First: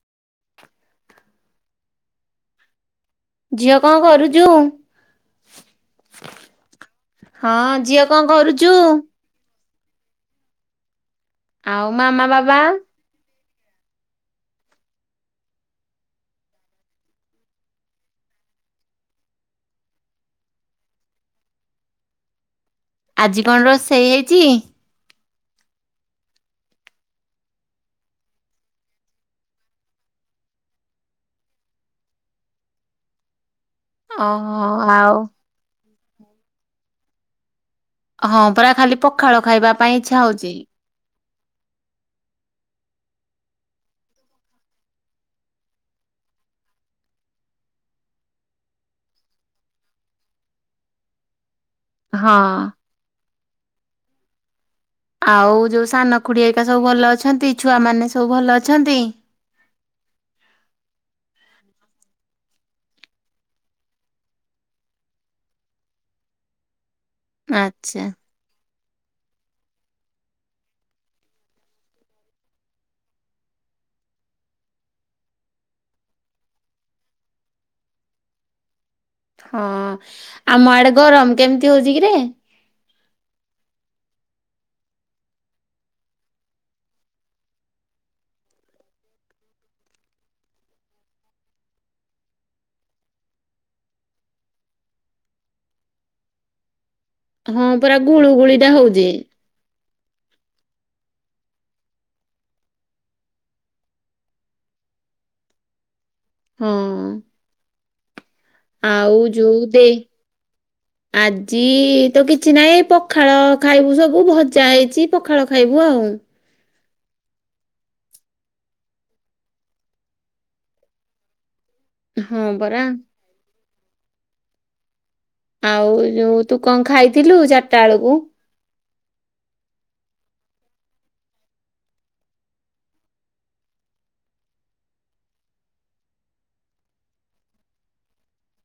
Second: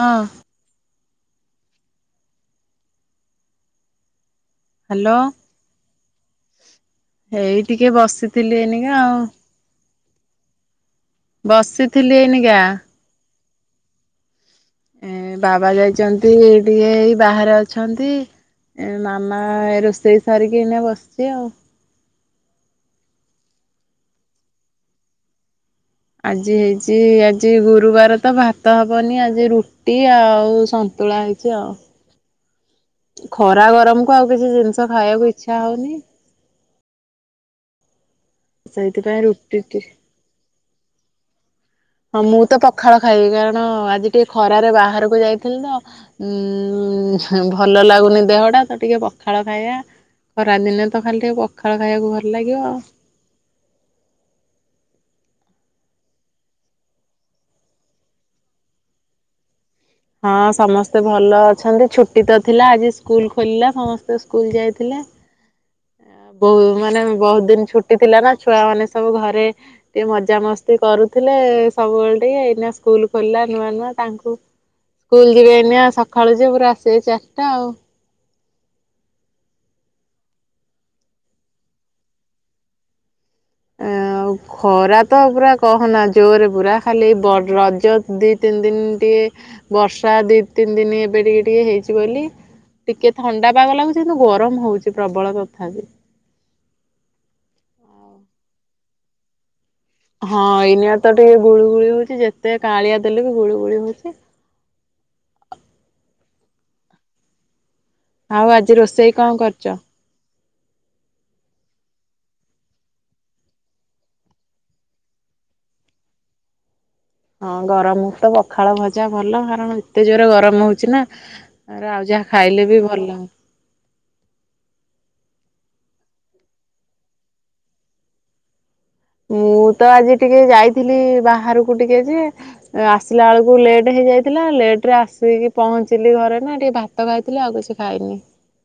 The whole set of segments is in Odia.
ହଁ ଝିଅ କଣ କରୁଛୁ, ହାଲୋ। ହେଇ ହଁ ଟିକେ ଝିଅ କଣ ବସିଥିଲି କରୁଛୁ? ଏନିକା ଆଉ। ଆଉ ବସିଥିଲି ମାମା ବାବା ଏଇନିଗା। ଏଁ ବାବା ଯାଇଚନ୍ତି ଟିକେ ଏଇ ବାହାରେ ଅଛନ୍ତି। ଏ ମାମାଏ ରୋଷେଇ ସାରିକି ଏଇନା ବସ୍ଚି ଆଉ। ଆଜି କଣ ରୋଷେଇ ହେଇଚି? ଆଜି ହେଇଛି ଆଜି ଗୁରୁବାର ତ ଭାତ ହବନି ଆଜି ରୁଟି ଆଉ ସନ୍ ତୁଳା ହେଇଛି ଆଉ। [inaudible] ଖରା ଗରମକୁ ଆଉ କିଛି ଓହୋ ଜିନିଷ ଆଉ ଖାଇୟାକୁ ଇଚ୍ଛା ହଉନି। ହଁ ପରା ଖାଲି ସେଇଥିପାଇଁ ପଖାଳ ରୁଟି ଖାଇବା ଟି ପାଇଁ ଇଚ୍ଛା ହଉଛି। ହଁ ମୁଁ ତ ପଖାଳ ଖାଇବି କାରଣ ଆଜି ଟିକେ ଖରାରେ ବାହାରକୁ ଯାଇଥିଲି ତ ଉଁ ହେଁ ଭଲ ଲାଗୁନି ଦେହ ଟା ତ ଟିକେ ପଖାଳ ଖାଇୟା। ଖରା ଦିନେ ତ ଖାଲି ଟିକେ ପଖାଳ ଖାଇବାକୁ ଭଲ୍ ହଁ ଲାଗିବ। ଆଉ ଯୋଉ ସାନ ଖୁଡ଼ିଆକା ସବୁ ଭଲ ଅଛନ୍ତି? ଛୁଆମାନେ ସବୁ ଭଲ ଅଛନ୍ତି? ହଁ ସମସ୍ତେ ଭଲ ଅଛନ୍ତି। ଛୁଟି ତ ଥିଲା ଆଜି ସ୍କୁଲ୍ ଖୋଲିଲା ସମସ୍ତେ ସ୍କୁଲ୍ ଯାଇଥିଲେ। ଏଁଅଁ ବୋହୁ ମାନେ ବହୁତ୍ ଦିନ୍ ଛୁଟି ଆଚ୍ଛା ଥିଲା ନା ଛୁଆ ମାନେ ସବୁ ଘରେ ଟିକେ ମଜା ମସ୍ତି କରୁଥିଲେ ସବୁବେଳେ ଟିକେ ଏକିନା ସ୍କୁଲ୍ ଖୋଲିଲା ନୂଆ ନୂଆ ତାଙ୍କୁ କୁଲ୍ ଯିବେ ଏଇନିଆଁ ସଖାଳୁ ଯିଏ ପୁରା ଆସିବେ ଚାର୍ଟା ଆଉ। ହଁ ଆମ ଆଡ଼େ ଗରମ୍ କେମିତି ହଉଛି କିରେ? ଏଁଆଉ ଖରା ତ ପୁରା କହନା ଜୋରେ ପୁରା ଖାଲି ବଡ଼୍ ରଜ ଦି ତିନ୍ ଦିନ୍ ତିଏ ବର୍ଷା ଦି ତିନ୍ ଦିନି ଏବେ ଟିକେ ଟିକେ ହେଇଛି ବୋଲି ଟିକେ ଥଣ୍ଡା ପାଗ ଲାଗୁଚି କିନ୍ତୁ ଗରମ୍ ହଉଛି ପ୍ରର୍ବଳ ତଥାପି। ହଁ ପରା ଗୁଳୁ ଗୁଳି ଟା ହଉଚି। ହଁ ଏଇନିଆଁ ତ ଟିକେ ଗୁଳୁ ଗୁଳି ହଉଛି ଯେତେ କାଳିଆ ଦେଲେ ବି ଗୁଳୁ ଗୁଳି ହଉଛି। ହଁ। ଆଉ ଆଜ୍ ଆଉ ଯୋଉ ଦେ। ଆଜି ତ କିଛି ନହିଁ ପଖାଳ ଖାଇବୁ ସବୁ ଭଜା ହେଇଚି ପଖାଳ ଖାଇବୁ ଆଉ। ହଁ ଗରମୁକୁ ତ ପଖାଳ ଭଜା ଭଲ କାରଣ ଏତେ ଜୋର ଗରମ ହଉଛି ନାଁ। ଆରେ ଆଉ ଯାହା ହଁ ଖାଇଲେ ବି ପରା ଭଲ। ଆଉ ଯଉ ତୁ କଣ ଖାଇଥିଲୁ ଚାଟା ଆଳୁକୁ? ମୁଁ ତ ଆଜି ଟିକେ ଯାଇଥିଲି ବାହାରୁକୁ ଟିକେ ଯିଏ। ଏଁ ଆସିଲା ଆଳୁକୁ ଲେଟ୍ ହେଇଯାଇଥିଲା ଲେଟ୍ ରେ ଆସିକି ପହଞ୍ଚିଲି ଘରେ ନା ଟିକେ ଦାଙ୍କ୍ ତ ଖାଇଥିଲେ ଆଉ କିଛି ଖାଇନି। ଁ [inaudible]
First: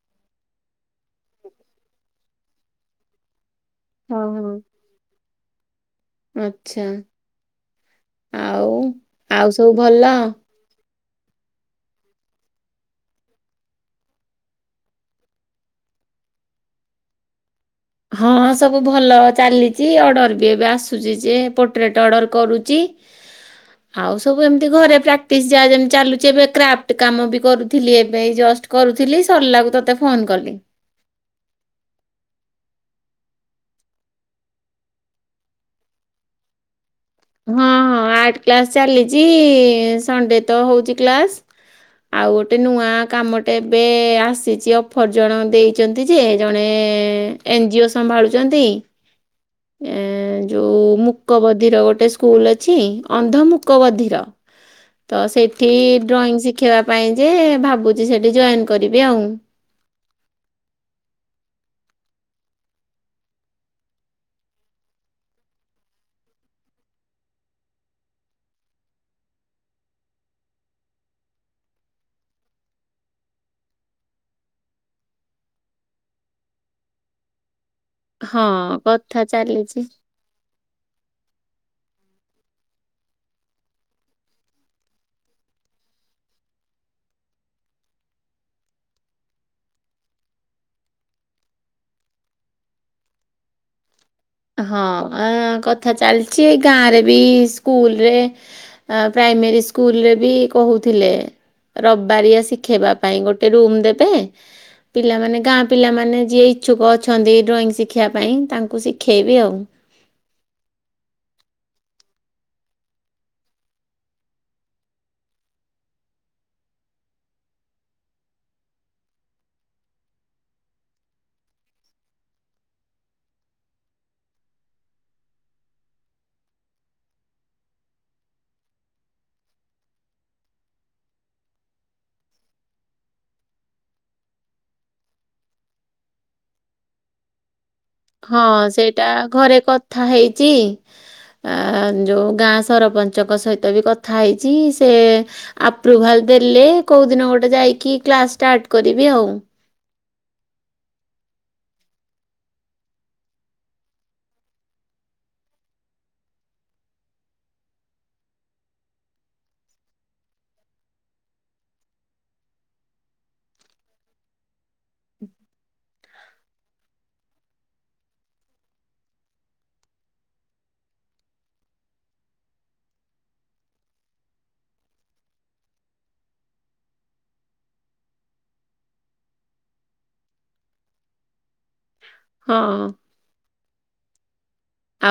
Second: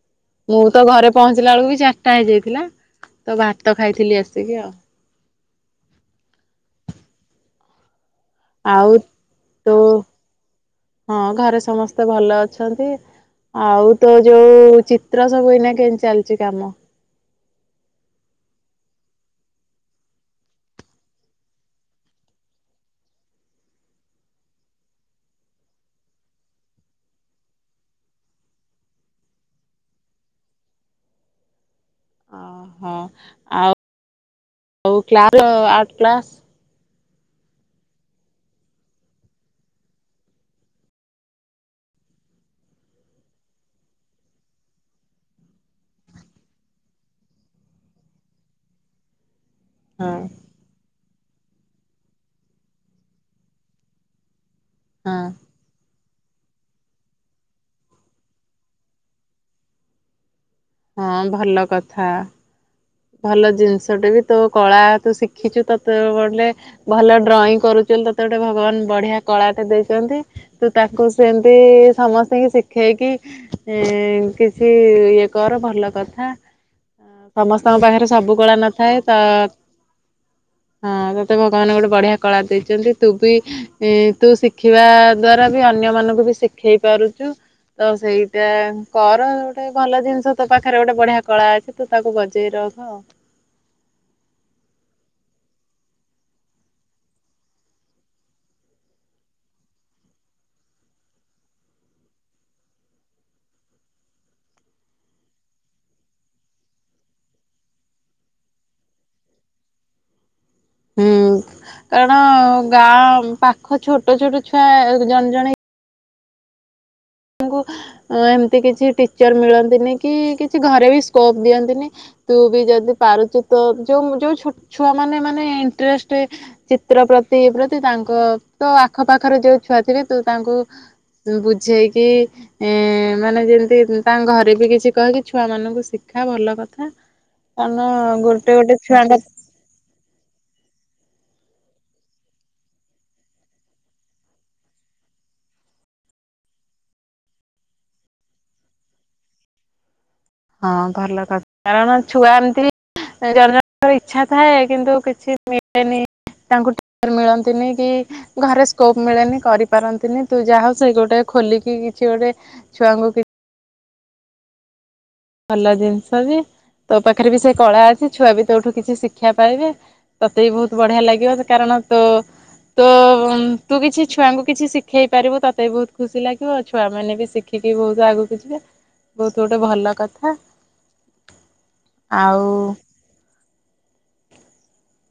ମୁଁ ତ ଘରେ ପହଞ୍ଚିଲା ଅଳୁକୁ ବି ଚାରିଟା ହେଇଯାଇଥିଲା ତ ଭାତ ଖାଇଥିଲି ହଁ ହଁ। ଆସିକି ଆଉ। ଆଚ୍ଛା। ଆଉ ଆଉ ସବୁ ତୋ? ଭଲ? ହଁ ଘରେ ସମସ୍ତେ ଭଲ ଅଛନ୍ତି। ଆଉ ତୋ ଯୋଉ ଚିତ୍ର ସବୁ ଏଇନାକେ ଚାଲିଛି କାମ। ହଁ ସବୁ ଭଲ ଚାଲିଛି ଅର୍ଡର ବି ଏବେ ଆସୁଚି ଜେ ପୋଟ୍ରରେଟ ଅଡ଼ର କରୁଛି। [inaudible] ଆଉ ସବୁ ଏମିତି ଘରେ ପ୍ରାକ୍ଟିସ୍ ଯାହା ଯେମ୍ ଚାଲୁଛି ଏବେ କ୍ରାଫ୍ଟ କାମ ବି କରୁଥିଲି ଏବେ ଏଇ ଜଷ୍ଟ କରୁଥିଲି ସରିଲାକୁ ତତେ ଫୋନ୍ କଲି। ହଁ ଆଉ ଉ କ୍ଲାଲ ଆଟ୍ କ୍ଲାସ୍। ହଁ ହଁ ଆର୍ଟ କ୍ଲାସ ଚାଲିଚି ସଣ୍ଡେ ତ ହଉଚି କ୍ଲାସ। ଆଉ ଗୋଟେ ନୂଆ କାମଟେ ଏବେ ଆସିଚି ଅଫର ଜଣ ଦେଇ ଚନ୍ତି ଯେ ଜଣେ ଏନଜିଓ ସମ୍ଭାଳୁଚନ୍ତି। ହଁ ଏଁ ଯୋଉ ମୁକ ବଧିର ଗୋ ଗୋଟେ ସ୍କୁଲ୍ ଅଛି ଅନ୍ଧ ମୁକ ବଧିର ହଁ ତ ସେଇ ଠି ଡ୍ରଇଂ ଶିଖେଇବା ପାଇଁ ଯେ ଭାବୁଚି ସେଠି ଜଏନ୍ କରିବି ଆଉଁ। ହଁ ଭଲ କଥା। ଭଲ ଜିନଷଟେ ବି ତୋ କଳା ତୁ ଶିଖିଚୁ ତତେ ବଲେ। ଭଲ ଡ୍ରଇଂ କରୁଚୁ ବୋଲି ତତେ ଗୋଟେ ଭଗବାନ ବଢିଆ କଳାଟେ ଦେଇଚନ୍ତି। ତୁ ତାକୁ ସେମତି ସମସ୍ତିଙ୍କି ଶିଖେଇକି। ଏଁ କିଛି ଇଏ କର ଭଲ କଥା। ତମ ପାଖେରେ ସବୁ ହଁ କଳା ନଥାଏ ତ। କଥା ଚାଲିଛି ହଁ ତତେ ଭଗବାନେ ଗୋଟେ ବଢିଆ କଳା ଦେଇଚନ୍ତି ତୁ ବି। ଇ ତୁ ଶିଖିବା ଦ୍ଵାରା ବି ଅନ୍ୟମାନଙ୍କୁ ବି ଶିଖେଇ ପାରୁଚୁ। ତ ସେଇଟା କର ଗୋଟେ ଭଲ ଜିନଷ ତୋ ପାଖରେ ଗୋଟେ ବଢିଆ କଳା ଅଛି ତୁ ତାକୁ ବ ଜେଇ ରଖ। ହଁ ଏଁ କଥା ଚାଲଚି ଏଇ ଗାଁ ରେ ବି ସ୍କୁଲ ରେ। ଆ ପ୍ରାଇମେରୀ ସ୍କୁଲରେ ବି କହୁଥିଲେ। ରବାରିଆ ଶିଖେଇବା ପାଇଁ ଗୋଟେ ରୁମ ଦେବେ। ପିଲାମାନେ ଗାଁ ପିଲାମାନେ ଯିଏ ଇଚ୍ଛୁକ ଅଛନ୍ତି ଡ୍ରଇଂ ଶିଖିବା ପାଇଁ ତାଙ୍କୁ ସି ଖେଇବି ଆଉ। ହୁଁ କାରଣ ଗାଁ ପାଖ ଛୋଟ ଛୋଟ ଛୁଆ ଜଣ ଜଣେ। ଣକୁ ଅଁ ଏମତି କିଛି ଟିଚର ମିଳନ୍ତିନି କି କିଛି ଘରେ ବି ସ୍କୋପ ଦିଅନ୍ତିନି। ତୁ ବି ଯଦି ପାରୁଚୁ ତୋ ଯୋଉ ମୁଁ ଯୋଉ ଛୋଟ ଛୁଆମାନେ ମାନେ ଇଣ୍ଟରେଷ୍ଟେ। ଚିତ୍ର ପ୍ରତି ପ୍ରତି ତାଙ୍କ ତୋ ଆଖ ପାଖରେ ଯୋଉ ଛୁଆ ଥିବେ ତୁ ତାଙ୍କୁ। ତୁ ବୁଝେଇକି। ଏଁ ମାନେ ଯେମତି ତାଙ୍କ ଘରେ ବି କିଛି କହିକି ଛୁଆମାନୁଙ୍କୁ ଶିଖା ଭଲ କଥା। କାରଣ ଗୋଟେ ଗୋଟେ ଛୁଆଙ୍କ ଥା ହେଇଚି। ଆଁ ଯୋଉ ଗାଁ ସରପଞ୍ଚଙ୍କ ସହିତ ବି କଥା ହେଇଚି ସେ। ଆପ୍ରୁଭାଲ ଦେଲେ କୋଉ ଦିନ ଗୋଟେ ଯାଇକି କ୍ଲାସ ଷ୍ଟାର୍ଟ କରିବି ଆଉ। ହଁ ଭଲ କଥା କାରଣ ଛୁଆ ଏମତି। ଏ ଜଣ ଜଣଙ୍କର ଇଚ୍ଛା ଥାଏ କିନ୍ତୁ କିଛି ମିଳେନି। ତାଙ୍କୁ ଟିଚର୍ ମିଳନ୍ତିନି କି। ଘରେ ସ୍କୋପ ମିଳେନି କରିପାରନ୍ତିନି ତୁ ଯାହାହଉ ସେଇ ଗୋଟେ ଖୋଲିକି କିଛି ଗୋଟେ। ଛୁଆଙ୍କୁ କି ଭଲ ଜିନିଷ ବି ତୋ ପାଖେରେ ବି ସେ କଳା ଅଛି ଛୁଆ ବି ତୋଠୁ କିଛି ଶିକ୍ଷା ପାଇବେ। ତତେ ବି ବହୁତ୍ ବଢିଆ ଲାଗିବ କାରଣ ତୋ। ତୋ ତୁ କିଛି ଛୁଆଙ୍କୁ କିଛି ଶିଖେଇ ପାରିବୁ ତତେ ବି ବହୁତ୍ ଖୁସି ଲାଗିବ ଆଉ ଛୁଆମାନେ ବି ଶି ଖିକି ବହୁତ୍ ଆଗୁକୁ ଯିବେ ବହୁତୁ ଗୋଟେ ଭଲ କ ଥା ଆଉ। ହଁ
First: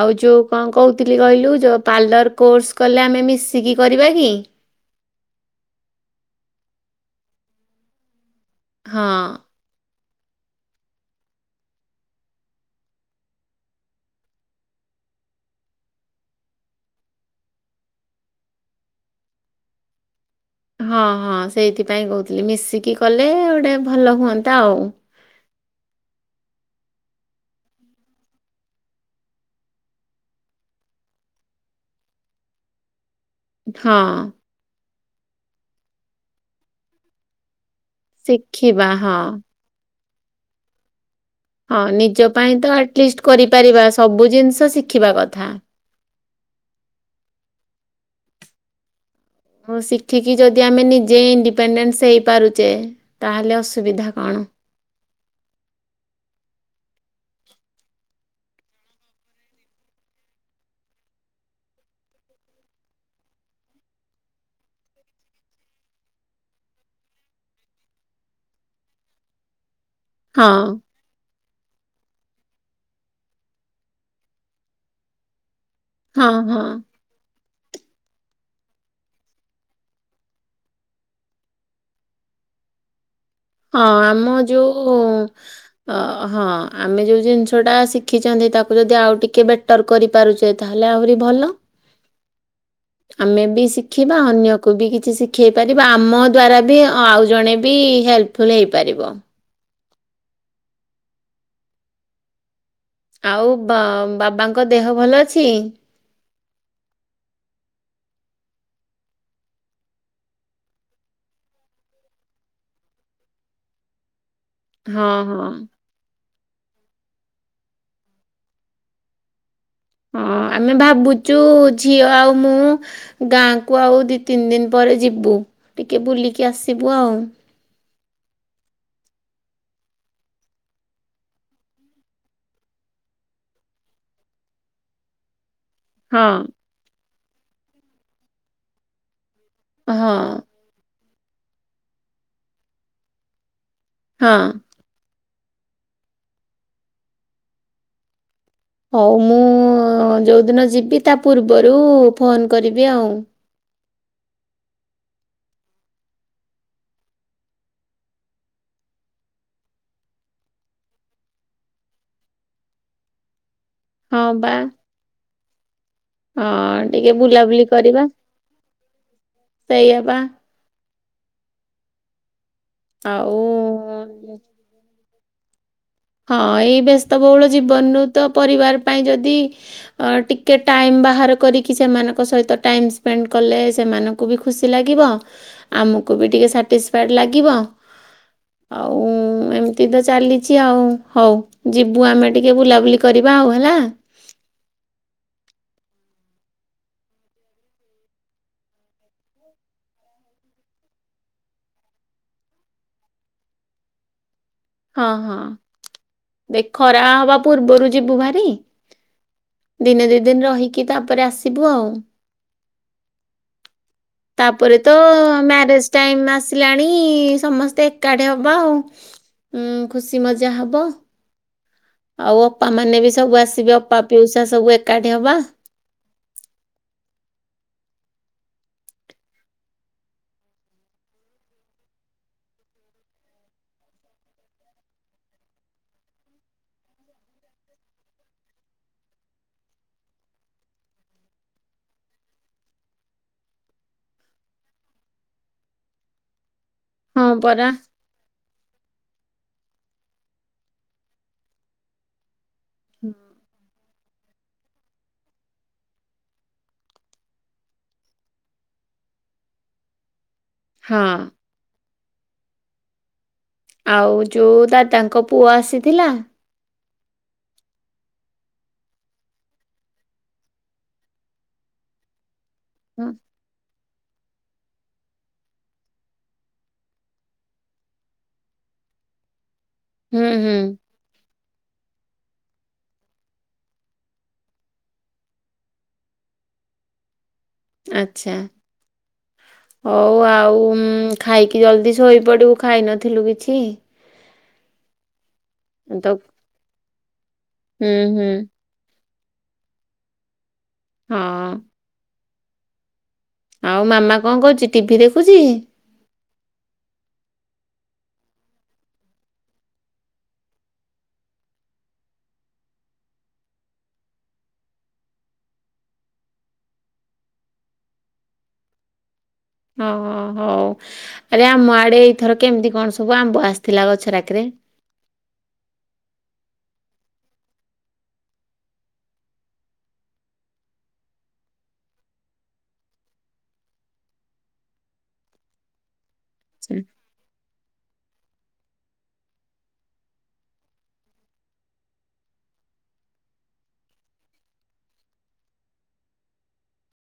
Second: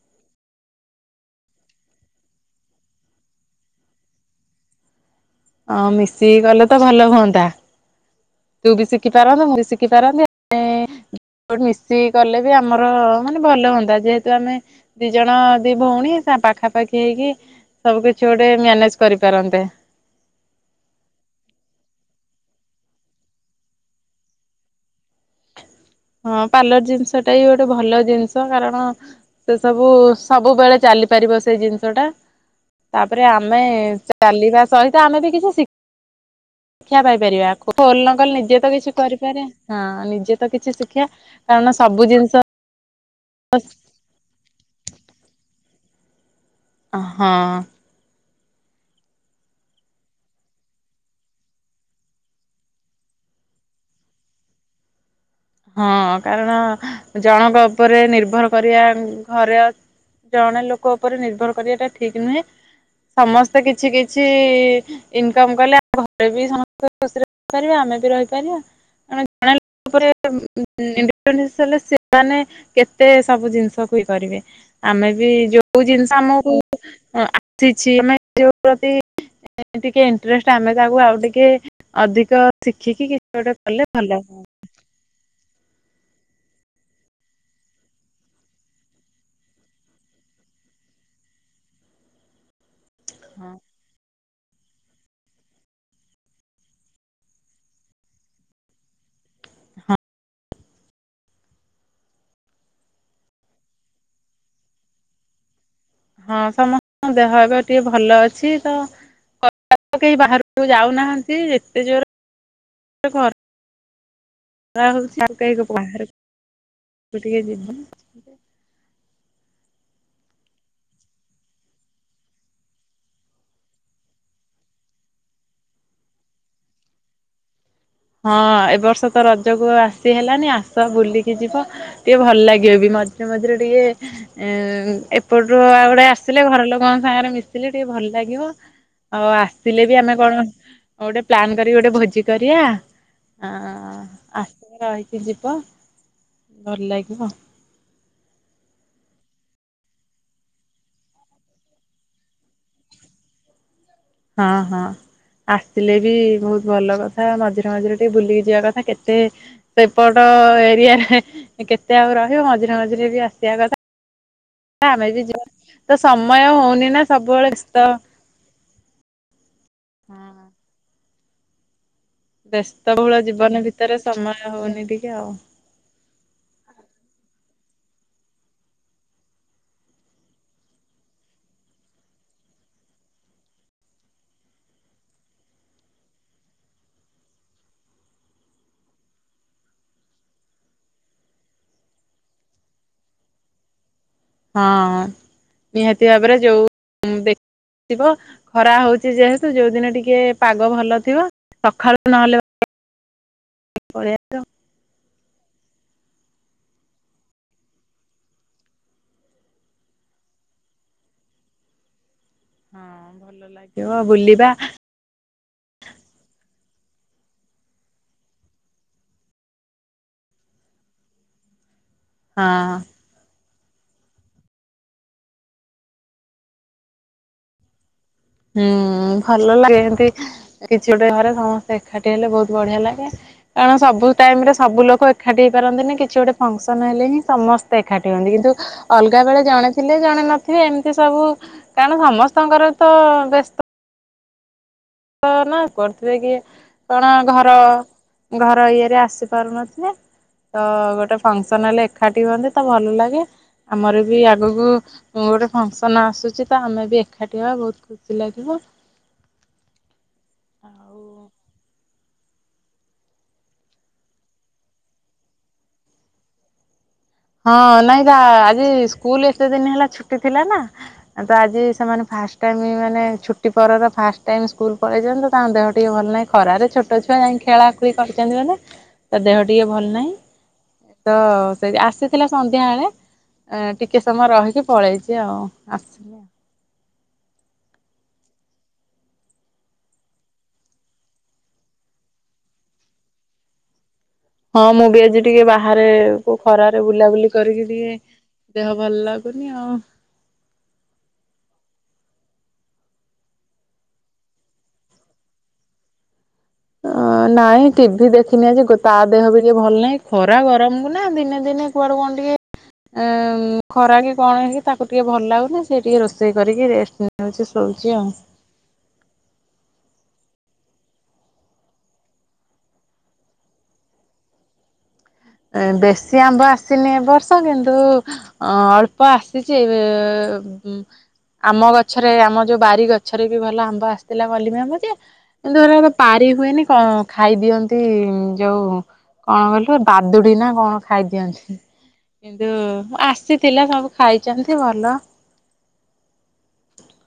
ଆଉ ଯୋଉ କଣ କହୁଥିଲି କହିଲୁ ଯୋ ପାର୍ଲର କୋର୍ସ କଲେ ଆମେ ମିଶିକି କରିବା କି? ଅଁ ମିଶିକି କଲେ ତ ଭଲ ହୁଅନ୍ତା। ତୁ ବି ହଁ ଶିଖି ପାରନ୍ତୁ ମୁଁ ବି ଶିଖି ପାରନ୍ତି ଆ। [inaudible] ଠ ମିଶିକି କଲେ ବି ଆମର ମାନେ ଭଲ ହୁଅନ୍ତା ଯେହେତୁ ଆମେ ଦି ଜଣ ଦି ଭଉଣୀ ପାଖାପାଖି ହେଇକି ସବୁ କିଛି ଗୋଟେ ମ୍ୟାନେଜ କରିପାରନ୍ତେ। ହଁ ହଁ ସେଇଥିପାଇଁ କହୁଥିଲି ମିଶିକି କଲେ ଗୋଟେ ଭଲ ହୁଅନ୍ତା ଆଉ। ହଁ ପାର୍ଲର ଜିନିଷଟା ବି ଗୋଟେ ଭଲ ଜିନିଷ କାରଣ ସେ ସବୁ ସବୁବେଳେ ଚାଲିପାରିବ ସେଇ ଜିନିଷଟା। ତାପରେ ଆମେ ହଁ ଚାଲିବା ସହିତ ଆମେ ବି କିଛି ଶିକ୍ଷା ପାଇପାରିବା। [unintelligible] ନିଜେ ତ ଶିଖିବା କିଛି ହଁ କରିପାରେ ହଁ ନିଜେ ତ କିଛି ଶିଖିବା ହଁ ନିଜ ପାଇଁ ତ ଆଟଲିଷ୍ଟ କରିପାରିବା ସବୁ ଜିନିଷ ଶିଖିବା କଥା। ହଁ। ଓଉ ଶିଖିକି ଯଦି ଆମେ ନିଜେ ଇଣ୍ଡିପେଣ୍ଡେଣ୍ଟ ହେଇପାରୁଛେ ତାହେଲେ ଅସୁବିଧା କଣ? ହଁ କାରଣ ଜଣଙ୍କ ଉପରେ ନିର୍ଭର କରିବା ଘରେ ଜଣେ ଲୋକ ଉପରେ ନିର୍ଭର କରିବାଟା ଠିକ ନୁହେଁ ସମସ୍ତେ କିଛି କିଛି ଇନକମ କଲେ ଆ ଘରେ ବି ସମସ୍ତେ ଖୁସିରେ ରହିପାରିବା ଆମେ ବି ରହିପାରିବା। ହଁ [unintelligible] ଷଲେ ସେମାନେ କେତେ ସବୁ ଜିନିଷକୁ ଇଏ କରିବେ ଆମେ ବି ଯ ସୋଉ ଜିନିଷ ହଁ ଆମକୁ ହଁ ଆସିଛି ଆମେ ଯଉ ପ୍ରତି ଟିକେ ଇଣ୍ଟରେଷ୍ଟ ଆମେ ତାକୁ ଆଉ ଟିକେ ଅଧିକ ଶିଖିକି କି ହଁ ଆମ ଯୋଉ ଅ ହଁ ଆମେ ଯୋଉ ଜିନିଷ ଟା ଶିଖିଛନ୍ତି ତାକୁ ଯଦି ଆଉ ଟିକେ ବେଟର କରି ପାରୁଛେ ତାହେଲେ ଆହୁରି ଭଲ ଆମେ ବି ହଁ। ଶି ଶିଖିବା ଅନ୍ୟକୁ ବି କିଛି ଶିଖେଇ ପାରିବା ଆମ ଦ୍ୱାରା ବି ଆଉ ଜଣେ ବି ହେଲ୍ପ ଫୁଲ ହେଇ ପାରିବ। ହଁ। ଆଉ ବା ବାବାଙ୍କ ଦେହ ଭଲ ଅଛି? ହଁ ସମସ୍ତଙ୍କ ଦେହ ଏବେ ଟିକେ ଭଲ ଅଛି ତ। କେହି ବାହାରକୁ ଯାଉନାହାନ୍ତି ଯେତେ ଜୋର ହଁ ହଁ [unintelligible] [unintelligible] [inaudible] ହଁ ଆମେ ଭାବୁଚୁ ଝିଅ ଆଉ ମୁଁ ଗାଁକୁ ଆଉ ଦି ତିନି ଦିନ ପରେ ଯିବୁ ଟିକେ ବୁଲିକି ଆସିବୁ ଆଉ। ହଁ ଏ ବର୍ଷତ ରଜକୁ ଆସି ହେଲାନି ଆସ ବୁଲିକି ଯିବ। ଟିକେ ଭଲ ଲାଗିବ ବି ମଝିରେ ମଝିରେ ଟିକେ ଏପଟରୁୁ ଆଉ ଆସିଲେ ହଁ ଘର ଲୋକଙ୍କ ସାଙ୍ଗରେ ମିଶିଲେ ଟିକେ ଭଲ ଲାଗିବ ଆଉ ଆସିଲେ ବି ହଁ ଆମେ କଣ ହଉ ଗୋଟେ ପ୍ଲାନ୍ କରିକି ଗୋଟେ ଭୋଜି କରିବା। ହ ହଁ ଆସିବ ରହିକି ଯିବ ଭଲ ଲାଗିବ। ହଉ ମୁଁ ଯୋଉଦିନ ଯିବି ତା ପୂର୍ବରୁ ଫୋନ କରିବି ଆଉ। ହଁ ହଁ। ଆସିଲେ ବି ବହୁତ ଭଲ କଥା ମଝିରେ ମଝିରେ ଟିକେ ବୁଲିକି ଯିବା କଥା କେତେ? ସେପଟ ଏରିଆରେ କେତେ ଆଉ ରହିବ ମଝିରେ ମଝିରେ ବି ଆସିବା କଥା। ହଁ ବା। ଆମେ ବି ଯିବା ତ ସମୟ ହଁ ହଉନି ନା ଟିକେ ସବୁବେଳେ ବୁଲାବୁଲି ତ। ସେଇଆବା। ବ୍ୟସ୍ତବହୁଳ ଜୀବନ ଭିତରେ ଆଉ ସମୟ ହଉନି ଟିକେ ଆଉ। ହଁ ଏଇ ବ୍ୟସ୍ତବହୁଳ ଜୀବନରୁ ତ ପରିବାର ପାଇଁ ଯଦି ଅ ଟିକେ ଟାଇମ ବାହାର କରିକି ସେମାନଙ୍କ ସହିତ ଟାଇମ ସ୍ପେଣ୍ଡ କଲେ ସେମାନଙ୍କ କୁବି ଖୁସି ଲାଗିଵ ଆମୁକୁ ବି ଟିକେ ସାଟିସିଫାଏଡ଼େ ଲାଗିବ। ଆଉ ଏମିତି ତ ଚାଲିଛି ଆଉ। ହଉ ଯିବୁ ଆମେ ଟିକେ ବୁଲାବୁଲି କରିବା ଆଉ ହେଲା। ହଁ ନିହାତି ଭାବରେ ଯୋଉ ଦେଖେ ଥିବ ଖରା ହଉଚି ଯେହେତୁ ଯୋଉ ଦିନ ଟିକେ ପାଗ ଭଲ ଥିବ ସକାଳୁ ନହେଲେ ପଳିଆ ତ। ହଁ ହଁ ଦେଖେ ଖରା ହବା ପୂର୍ବରୁ ଯିବୁ ଭାରି। ଦିନେ ଦି ଦିନି ରହିକି ତାପରେ ଆସିବୁ ଆଉ। ହଁ ଭଲ ଲାଗିବ ବୁଲିବା। ତୋ ମ୍ୟାରେଜେ ଟାଇମି ଆସିଲାଣି ସମସ୍ତେ ଏକାଠି ହବା ଆଉ। ଉଁ ଖୁସି ମଜା ହବ। ଆଉ ଅପା ହଁ। ମାନେ ବି ସବୁ ଆସିବେ ଅପା ପିଉସା ସବୁ ଏକାଠି ହବା। ହୁଁ ଭଲ ଲାଗେ ଏମତି କିଛି ଗୋଟେ ଘରେ ସମସ୍ତେ ଏକାଠି ହେଲେ ବହୁତ ବଢିଆ ଲାଗେ। କାରଣ ସବୁ ଟାଇମି ରେ ସବୁ ଲୋକ ଏକାଠି ହେଇପାରନ୍ତି ନେହିଁ କିଛି ଗୋଟେ ଫଙ୍କସନ୍ ହେଲେ ହିଁ ସମସ୍ତେ ଏକାଠି ହୁଅନ୍ତି। କିନ୍ତୁ ଅଲଗା ବେଳେ ଜଣେ ଥିଲେ ଜଣେ ନଥିବେ ଏମିତି ସବୁ କାରଣ ସମସ୍ତଙ୍କର ତ ବ୍ୟସ୍ତ। ତ ନା କରୁଥୁବେ କି କଣ ହଁ ଘର। ପରା ଘର ଇଏରେ ଆସି ପାରୁନଥିବେ ତ ଗୋଟେ ଫଙ୍କସନ୍ ହେଲେ ଏକାଠି ହୁଅନ୍ତି। ତ ଭଲ ଲାଗେ ଆମର ବି ବି ଆଗକୁ ଗୋଟେ ଫଙ୍କସନ୍ ଆସୁଚି ତ ଆମେ ବି ଏକାଠି ହେବା ବହୁତୁ ଖୁସି ଲାଗିବ। ଆଉ ହଁ। ଆଉ ଯୋଉ ଦାଦା ଙ୍କ ପୁଅ ଆସିଥିଲା। ହଁ ନାଇଁ ତା ଆଜି ସ୍କୁଲ ଏତେ ଦିନି ହେଲା ଛୁଟି ଥିଲା ନା। ତ ଆଜି ସେମାନେ ଫା ଟାଇମି ମାନେ ହଁ, ଛୁ ଛୁଟିି ପରର ଫାଷ୍ଟେ ଟାଇମ୍ ସ୍କୁଲ ପଳେଇଛନ୍ତି ତ ତାଙ୍କ ଦେହ ଟିକେ ଭଲ ନାହିଁ ଖରାରେ ଛୋଟ ଛୁଆ ଯାଇ ଖେଳାଖୁଳି କରିଛନ୍ତି ମାନେ ତା ଦେହ ଟିକେ ଭଲ ନାହଁ। ହୁଁ ହୁଁ। ତ ସେଇ ଆସଚି। ଥିଲା ସନ୍ଧ୍ୟାବେଳେ ଟିକେ ସମୟ ରହିକି ପଳେଇଚି ଆଉ ଆସିବ। ଆଚ୍ଛା। ହଉ ଆଉ ଖାଇକି ଜଲଦି ଶୋଇପଡିବୁ ଖାଇନଥିଲୁ କିଛି। ହଁ ମୁଁ ଗେଜେ ଟିକେ ବାହାରେ ତ କୁ ଖରାରେ ବୁଲାବୁଲି କରିକି ହୁଁ ଟିକିଏ ହୁଁ ଦେହ ଭଲ ଲାଗୁନି ଆଉ। ହଁ। ଆଉ ମାମା କଣ କରହୁଚି ଟିଭି ଦେଖୁଚି। ହଁ ନାଇଁ ଟିଭି ଦେଖିନେହିଁ ଯେ ତା ଦେହ ବି ଟିକେ ଭଲ ନାହିଁ ଖରା ଗରମକୁ ନା ଦିନେ ଦିନେ କୁଆଡୁ କଣ ଟିକେ ଖରା କି କଣ ହେଇକି ତାକୁ ଟିକେ ଭଲ ଲାଗୁନେହିଁ ସିଏ ଟିକେ ରୋଷେଇ କରିକି ରେଷ୍ଟେ ନେ ନୋଉଚି ଶୋଉଚି ଆଉ। ଓ ହ ହୋଉ ଆରେ ଆମ ଆଡେ ଏଇଥର କେମିତି କଣ ସବୁ ଆମ୍ବ ଆସିଥିଲା ଗଛଗୁରାକିରେ? ଏ ବେଶୀ ଆମ୍ବ ଆସିନି ଏବର୍ଷ କିନ୍ତୁ ଅ ଅଳ୍ପ ଆସିଛି। ଏ ଆମ ଗଛରେ ଆମ ଯୋଉ ବାରି ଗଛରେ ବି ଭଲ ଆମ୍ବ ଆସିଥିଲା କଲିମି ଆମ୍ବ ଯେ। କିନ୍ତୁ ଏରାକ ପାରି ହୁଏନି କଣ ଖାଇ ଦିଅନ୍ତି ଯୋଉ କଣ କଲୁ ପାଦୁଡି ନା କଣ ଖାଇଦିଅନ୍ତି? କିନ୍ତୁ ଆସିଥିଲା ସବୁ ଖାଇଚନ୍ତି ଭଲ।